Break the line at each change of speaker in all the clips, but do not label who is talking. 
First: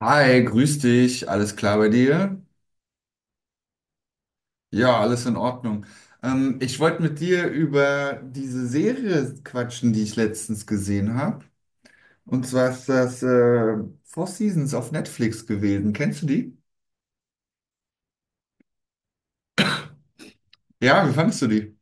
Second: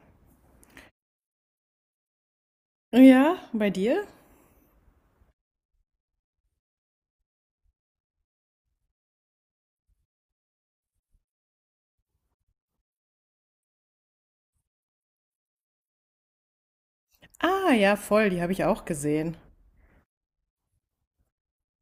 Hi, grüß dich. Alles klar bei dir?
Ja, bei dir?
Ja, alles in Ordnung. Ich wollte mit dir über diese Serie quatschen, die ich letztens gesehen habe. Und zwar ist das Four Seasons auf Netflix gewesen. Kennst du die?
Ah, ja, voll, die habe ich auch gesehen.
Ja, wie fandest du die?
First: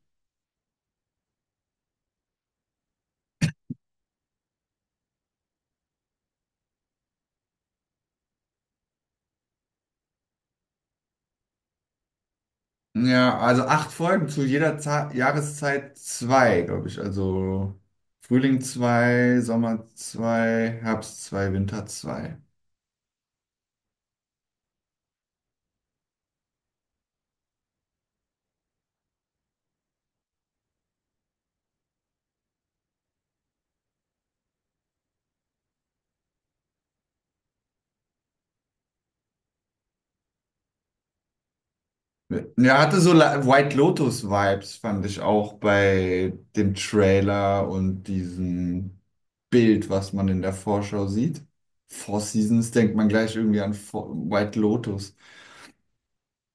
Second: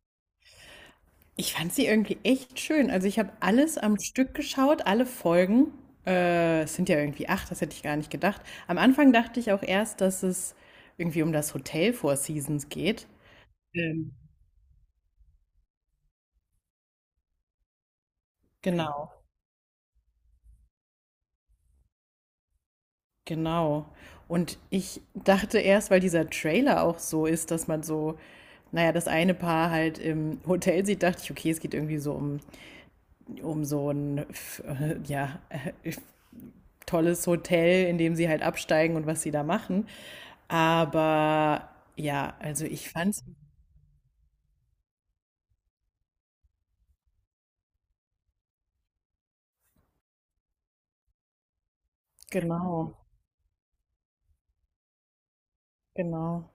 Ich fand sie irgendwie echt schön. Also ich habe alles am Stück geschaut, alle Folgen. Es sind ja irgendwie acht, das hätte ich gar nicht gedacht. Am Anfang dachte ich auch erst, dass es irgendwie um das Hotel Four Seasons geht.
Ja, also acht
Ähm,
Folgen zu jeder Za Jahreszeit zwei, glaube ich. Also Frühling
genau,
zwei, Sommer zwei, Herbst zwei, Winter zwei.
genau. Und ich dachte erst, weil dieser Trailer auch so ist, dass man so, naja, das eine Paar halt im Hotel sieht, dachte ich, okay, es geht irgendwie so um, ja, äh, tolles Hotel, in dem sie halt absteigen und was sie da machen. Aber ja, also
Ja,
ich
hatte so
fand's
White Lotus-Vibes, fand ich auch bei dem Trailer und diesem Bild, was man in der Vorschau sieht. Four Seasons
genau,
denkt man gleich irgendwie an White Lotus.
genau,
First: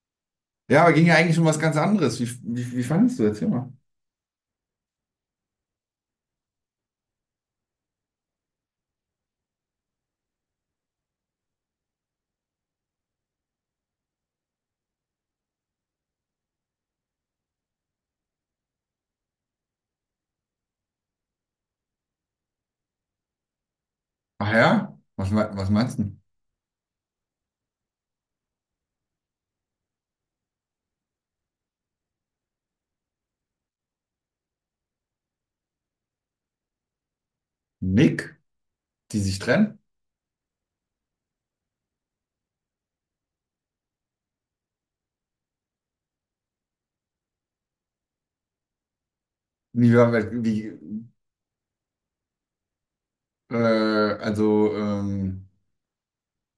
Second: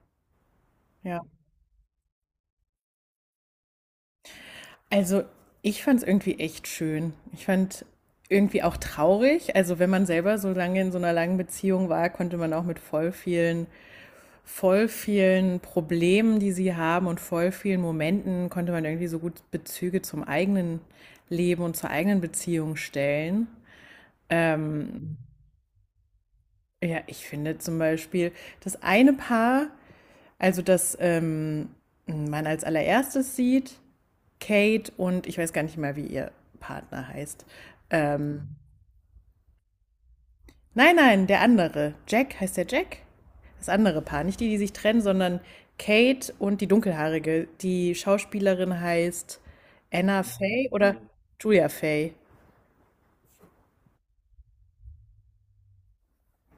Ja, aber ging ja
ja.
eigentlich um was ganz anderes. Wie fandest du? Erzähl mal.
Also ich fand's irgendwie echt schön. Ich fand irgendwie auch traurig. Also wenn man selber so lange in so einer langen Beziehung war, konnte man auch mit voll vielen Problemen, die sie haben und voll vielen Momenten, konnte man irgendwie so gut Bezüge zum eigenen Leben und zur eigenen Beziehung stellen.
Ach ja?
Ähm,
Was, was meinst du?
Ja, ich finde zum Beispiel das eine Paar, also das man als allererstes sieht, Kate, und ich weiß gar nicht mal, wie ihr Partner heißt.
Nick,
Ähm,
die sich trennen?
nein, nein, der andere. Jack, heißt der Jack? Das andere Paar, nicht die, die sich trennen, sondern Kate und die Dunkelhaarige. Die Schauspielerin heißt
Wie, war-
Anna Faye
wie,
oder Julia Faye.
äh, also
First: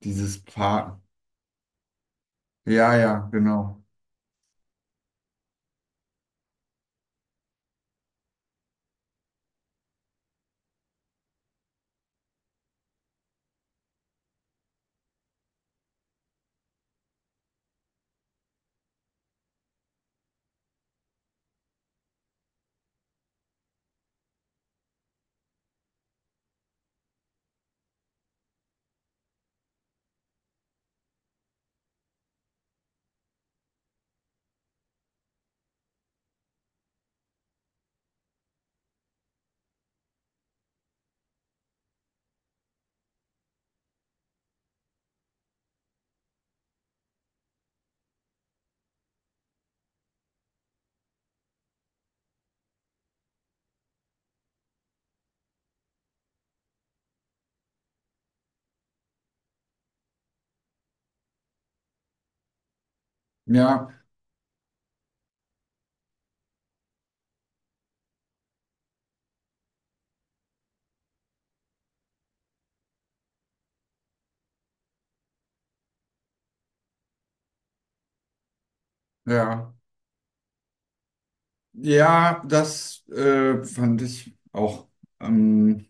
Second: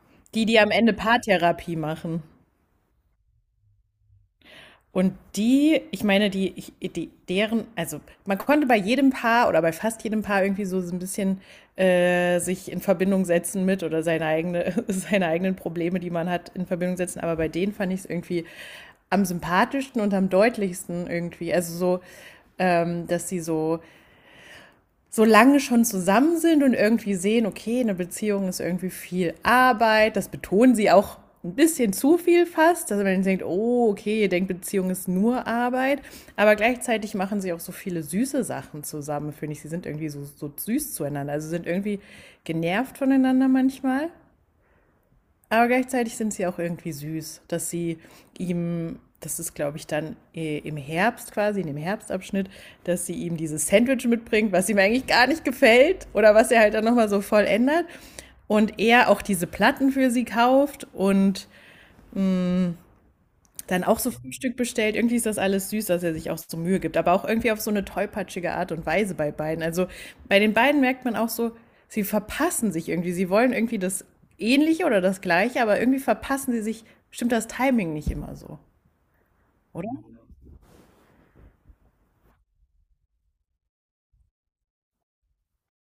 dieses
Die, die am Ende
Paar.
Paartherapie machen.
Ja, ja, genau.
Und die, ich meine, deren, also man konnte bei jedem Paar oder bei fast jedem Paar irgendwie so ein bisschen sich in Verbindung setzen mit oder seine eigene, seine eigenen Probleme, die man hat, in Verbindung setzen. Aber bei denen fand ich es irgendwie am sympathischsten und am deutlichsten irgendwie. Also so, dass sie so solange schon zusammen sind und irgendwie sehen, okay, eine Beziehung ist irgendwie viel Arbeit, das betonen sie auch ein bisschen zu viel fast, dass man denkt, oh, okay, ihr denkt, Beziehung ist nur Arbeit, aber gleichzeitig machen sie auch so viele süße Sachen zusammen, finde ich. Sie sind irgendwie so süß zueinander, also sind irgendwie genervt voneinander manchmal. Aber gleichzeitig sind sie auch irgendwie süß, dass sie ihm, das ist glaube ich dann im Herbst quasi, in dem Herbstabschnitt, dass sie ihm dieses Sandwich mitbringt, was ihm eigentlich gar nicht gefällt oder was er halt dann nochmal so voll ändert. Und er auch diese Platten für sie kauft und dann
Ja,
auch so Frühstück bestellt. Irgendwie ist das alles süß, dass er sich auch so Mühe gibt. Aber auch irgendwie auf so eine tollpatschige Art und Weise bei beiden. Also bei den beiden merkt man auch so, sie verpassen sich irgendwie. Sie wollen irgendwie das Ähnliche oder das Gleiche, aber irgendwie verpassen sie sich. Stimmt das Timing nicht immer so,
ja.
oder?
Ja, das fand ich auch. Ähm,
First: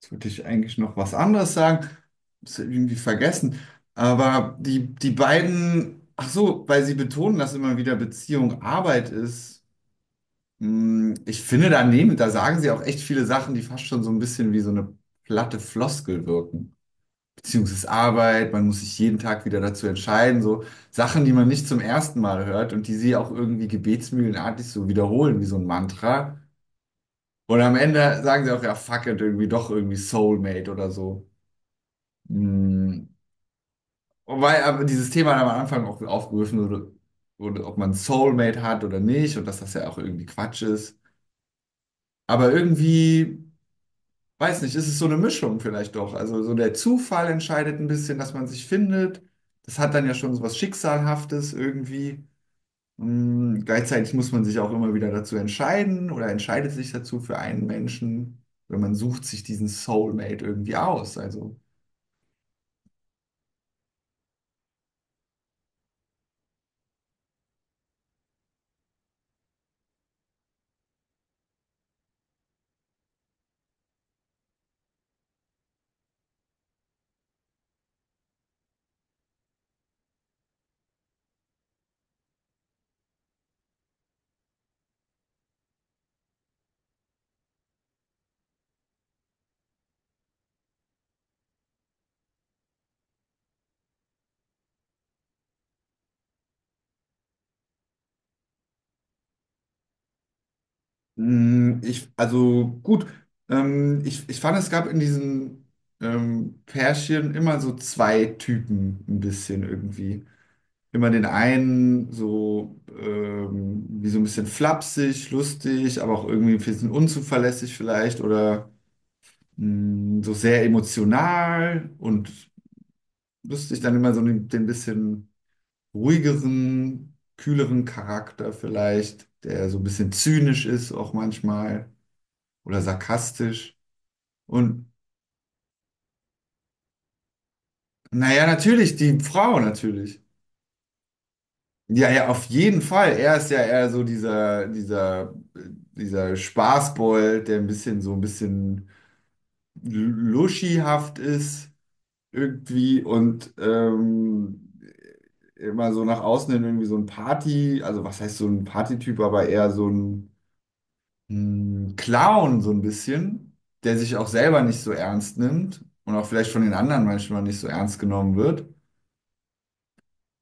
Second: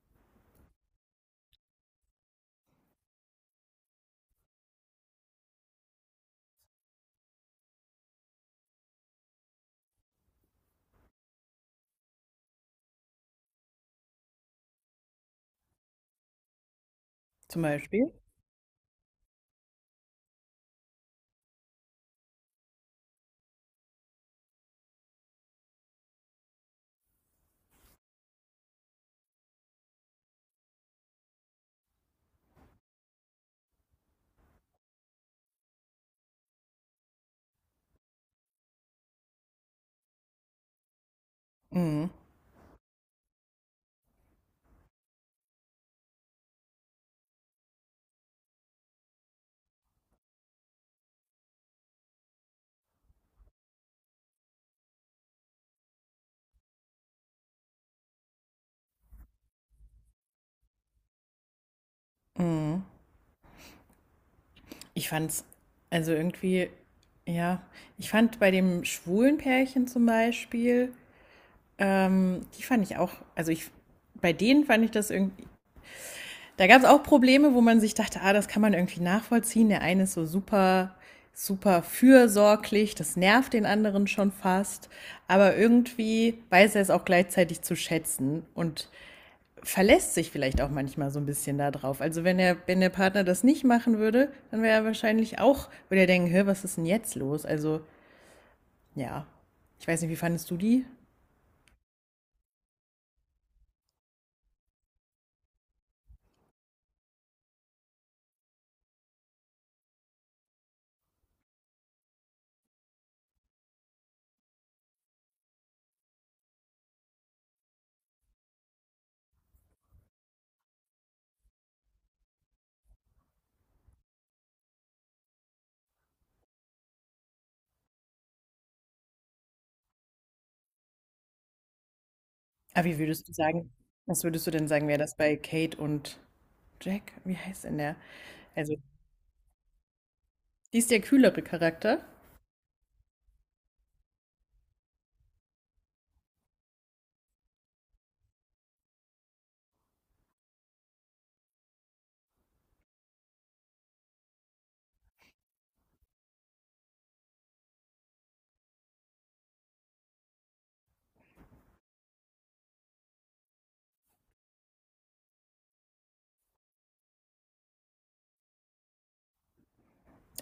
Jetzt wollte ich eigentlich noch was anderes sagen. Ist irgendwie vergessen. Aber die beiden, ach so, weil sie betonen, dass immer wieder Beziehung Arbeit ist. Ich finde daneben, da sagen sie auch echt viele Sachen, die fast schon so ein bisschen wie so eine platte Floskel wirken.
Zum
Beziehung ist
Beispiel.
Arbeit, man muss sich jeden Tag wieder dazu entscheiden. So Sachen, die man nicht zum ersten Mal hört und die sie auch irgendwie gebetsmühlenartig so wiederholen, wie so ein Mantra. Und am Ende sagen sie auch, ja, fuck it, irgendwie doch irgendwie Soulmate oder so. Hm. Und weil aber dieses Thema dann am Anfang auch aufgerufen wurde, ob man Soulmate hat oder nicht und dass das ja auch irgendwie Quatsch ist.
Mhm.
Aber irgendwie, weiß nicht, ist es so eine Mischung vielleicht doch. Also so der Zufall entscheidet ein bisschen, dass man sich findet. Das hat dann ja schon so was Schicksalhaftes irgendwie. Gleichzeitig muss man sich auch immer wieder dazu entscheiden oder entscheidet sich dazu für einen Menschen, wenn man sucht sich diesen Soulmate irgendwie aus. Also,
Ich fand's, also irgendwie, ja, ich fand bei dem schwulen Pärchen zum Beispiel, die fand ich auch, also ich, bei denen fand ich das irgendwie, da gab es auch Probleme, wo man sich dachte, ah, das kann man irgendwie nachvollziehen. Der eine ist so super fürsorglich, das nervt den anderen schon fast. Aber irgendwie weiß er es auch gleichzeitig zu schätzen und verlässt sich vielleicht auch manchmal so ein bisschen da drauf. Also wenn er, wenn der Partner das nicht machen würde, dann wäre er wahrscheinlich auch, würde er denken, hör, was ist denn jetzt los? Also, ja, ich weiß nicht, wie fandest du die?
also gut, ich fand, es gab in diesen Pärchen immer so zwei Typen ein bisschen irgendwie. Immer den einen so wie so ein bisschen flapsig, lustig, aber auch irgendwie ein bisschen unzuverlässig vielleicht oder so sehr emotional und wüsste ich dann immer so den bisschen ruhigeren, kühleren Charakter vielleicht, der so ein bisschen zynisch ist auch manchmal oder
Aber wie würdest du sagen,
sarkastisch.
was würdest du denn sagen,
Und
wäre das bei Kate und Jack? Wie heißt denn der?
naja,
Also
natürlich, die Frau natürlich.
die ist der kühlere Charakter,
Ja, ja, auf jeden Fall. Er ist ja eher so dieser Spaßbold, der ein bisschen so ein bisschen luschihaft ist irgendwie und immer so nach außen hin irgendwie so ein Party, also was heißt so ein Partytyp, aber eher so ein Clown so ein bisschen, der sich auch selber nicht so ernst nimmt und auch vielleicht von den anderen manchmal nicht so ernst genommen wird.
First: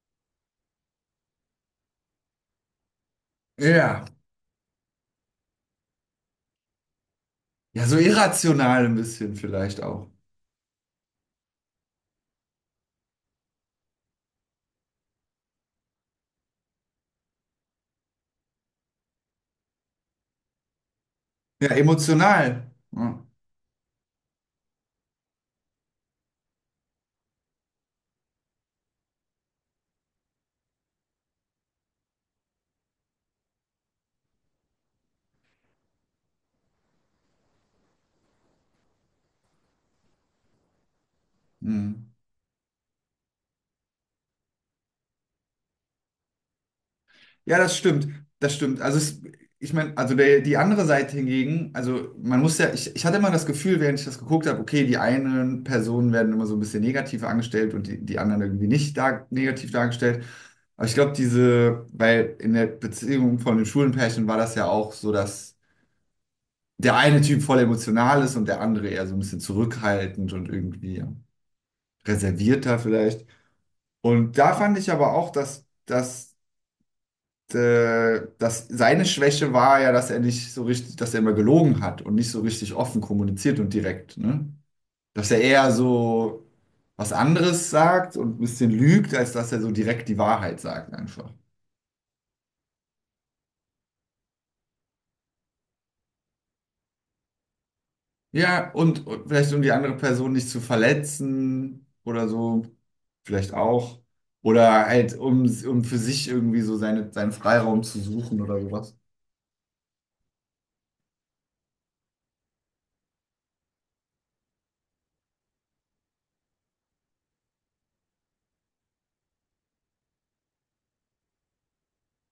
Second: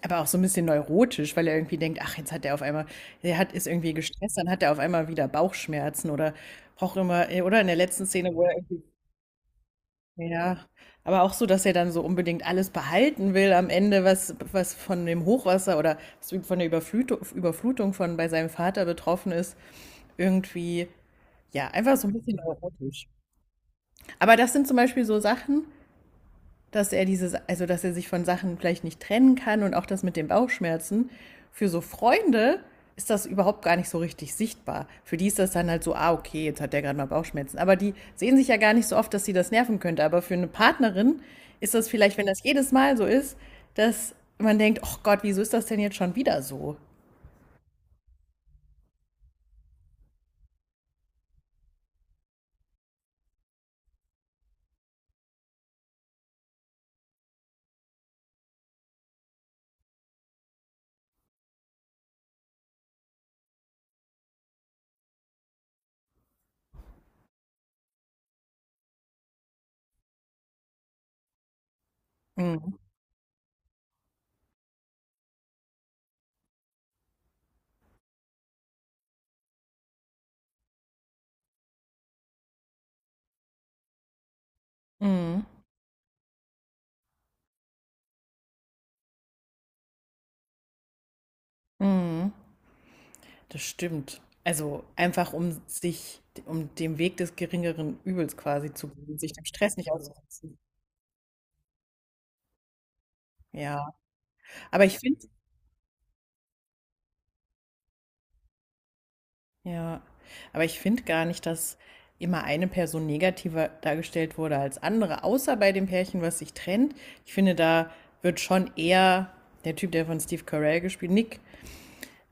aber auch so ein bisschen neurotisch, weil er irgendwie denkt, ach, jetzt hat er auf einmal, er hat, ist irgendwie
Ja,
gestresst, dann hat er auf einmal wieder Bauchschmerzen oder braucht immer, oder in der
ja, so
letzten Szene, wo er irgendwie,
irrational ein bisschen vielleicht auch.
ja, aber auch so, dass er dann so unbedingt alles behalten will am Ende, was, was von dem Hochwasser oder was von der Überflutung von bei seinem Vater betroffen ist, irgendwie, ja,
Ja,
einfach so ein bisschen
emotional.
neurotisch.
Ja.
Aber das sind zum Beispiel so Sachen, dass er dieses, also dass er sich von Sachen vielleicht nicht trennen kann und auch das mit den Bauchschmerzen. Für so Freunde ist das überhaupt gar nicht so richtig sichtbar. Für die ist das dann halt so, ah, okay, jetzt hat der gerade mal Bauchschmerzen. Aber die sehen sich ja gar nicht so oft, dass sie das nerven könnte. Aber für eine Partnerin ist das
Hm.
vielleicht, wenn das jedes Mal so ist, dass man denkt, oh Gott, wieso ist das denn jetzt schon wieder so?
Ja, das stimmt. Das stimmt. Also es, ich meine, also der, die andere Seite hingegen, also man muss ja, ich hatte immer das Gefühl, während ich das geguckt habe, okay, die einen Personen werden immer so ein bisschen negativ angestellt und die, anderen irgendwie nicht dar negativ dargestellt. Aber ich glaube, diese, weil in der Beziehung von den Schulenpärchen war das ja auch so, dass der eine Typ voll emotional ist und der andere eher so ein bisschen zurückhaltend und irgendwie
Mhm.
reservierter vielleicht. Und da fand ich aber auch, dass seine Schwäche war ja, dass er nicht so richtig, dass er immer gelogen hat und nicht so richtig offen kommuniziert und direkt, ne? Dass er
Mhm.
eher so was anderes sagt und ein bisschen lügt, als dass er so direkt die Wahrheit sagt einfach.
Das stimmt. Also einfach um sich, um dem Weg des geringeren Übels
Ja,
quasi zu
und,
gehen,
und
sich dem
vielleicht um die
Stress nicht
andere Person nicht
auszusetzen.
zu verletzen oder so, vielleicht
Ja.
auch. Oder
Aber ich
halt,
finde,
um für sich irgendwie so seinen Freiraum zu suchen oder sowas.
ja, aber ich finde gar nicht, dass immer eine Person negativer dargestellt wurde als andere, außer bei dem Pärchen, was sich trennt. Ich finde, da wird schon eher der Typ, der von Steve Carell gespielt, Nick,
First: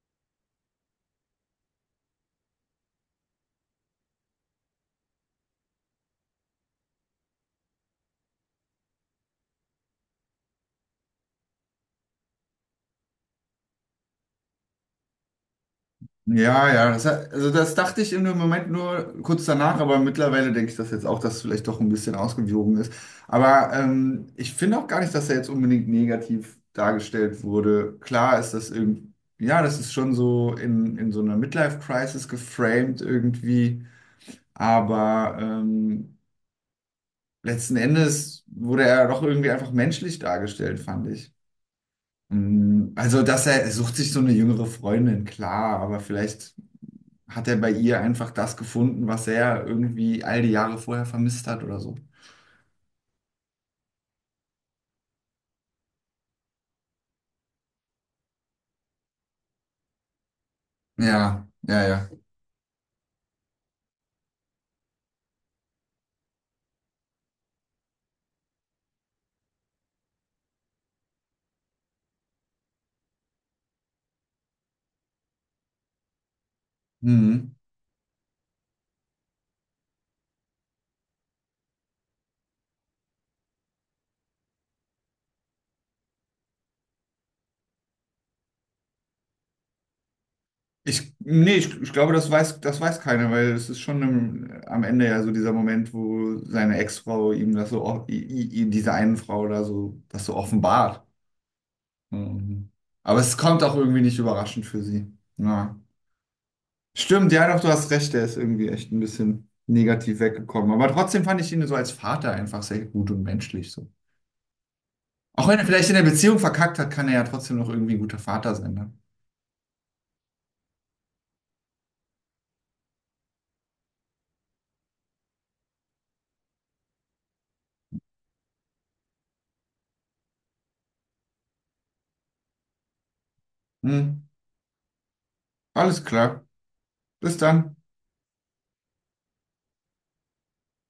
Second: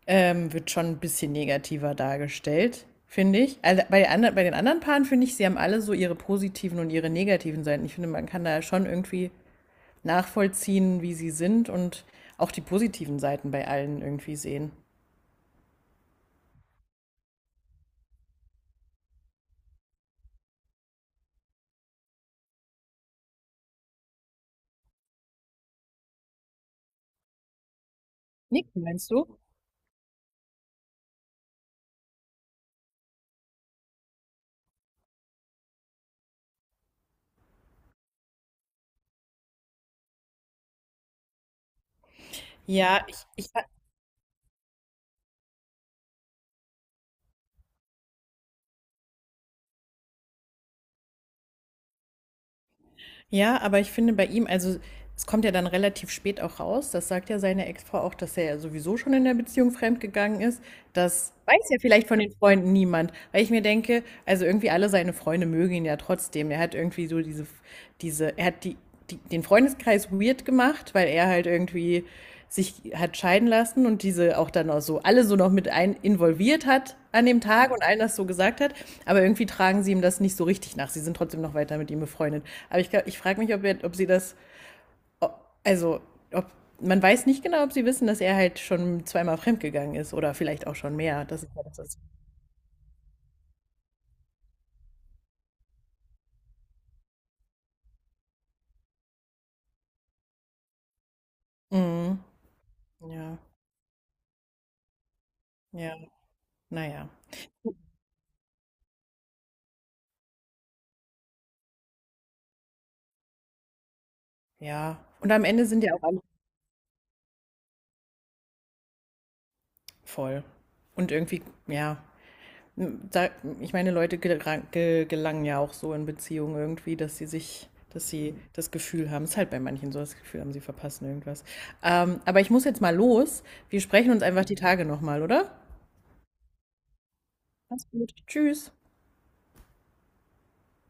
wird schon ein bisschen negativer dargestellt, finde ich. Also bei den anderen Paaren finde ich, sie haben alle so ihre positiven und ihre negativen Seiten. Ich finde, man kann da schon irgendwie nachvollziehen, wie sie sind und auch die positiven Seiten bei allen irgendwie sehen.
Ja, ja, also das dachte ich im Moment nur kurz danach, aber mittlerweile denke ich das jetzt auch, dass es vielleicht doch ein bisschen ausgewogen ist. Aber ich finde auch gar nicht, dass er jetzt unbedingt negativ dargestellt wurde. Klar ist
Nick,
das
meinst
irgendwie,
du?
ja, das ist schon so in so einer Midlife-Crisis geframed irgendwie, aber letzten Endes wurde er doch irgendwie einfach menschlich dargestellt, fand ich.
Ja, ich,
Also, dass
ich
er sucht sich so eine jüngere Freundin, klar, aber vielleicht hat er bei ihr einfach das gefunden, was er irgendwie all die Jahre vorher vermisst hat oder so.
Ja, aber ich finde bei ihm, also es kommt ja dann relativ spät auch raus, das sagt ja seine Ex-Frau auch, dass er ja sowieso schon in der Beziehung fremdgegangen ist. Das
Ja,
weiß ja
ja,
vielleicht
ja.
von den Freunden niemand, weil ich mir denke, also irgendwie alle seine Freunde mögen ihn ja trotzdem. Er hat irgendwie so er hat den Freundeskreis weird gemacht, weil er halt irgendwie sich hat scheiden lassen und diese auch dann auch so alle so noch mit ein involviert hat an dem
Hm.
Tag und allen das so gesagt hat. Aber irgendwie tragen sie ihm das nicht so richtig nach. Sie sind trotzdem noch weiter mit ihm befreundet. Aber ich frage mich, ob, er, ob sie das, ob- also ob man weiß nicht genau, ob sie wissen, dass er halt schon zweimal fremdgegangen ist oder vielleicht auch schon mehr. Das ist
Nee,
ja das.
ich
Was,
glaube, das weiß keiner, weil es ist schon am Ende ja so dieser Moment, wo seine Ex-Frau ihm das so, diese einen Frau da so, das so offenbart.
mhm.
Mhm. Aber es
Ja,
kommt auch irgendwie nicht überraschend für sie. Ja.
ja, naja,
Stimmt, ja, doch, du hast recht, der ist irgendwie echt ein bisschen negativ weggekommen. Aber trotzdem fand ich ihn so als Vater einfach sehr gut und menschlich. So.
ja. Und am
Auch wenn er
Ende sind
vielleicht
ja
in der
auch alle
Beziehung verkackt hat, kann er ja trotzdem noch irgendwie ein guter Vater sein. Ne?
voll. Und irgendwie, ja, da, ich meine, gelangen ja auch so in Beziehungen irgendwie, dass sie sich, dass sie das Gefühl haben, es ist halt bei manchen so, das Gefühl haben, sie verpassen irgendwas. Aber ich muss jetzt mal los. Wir sprechen
Hm.
uns einfach die Tage nochmal, oder?
Alles klar. Bis dann.
Mach's gut. Tschüss.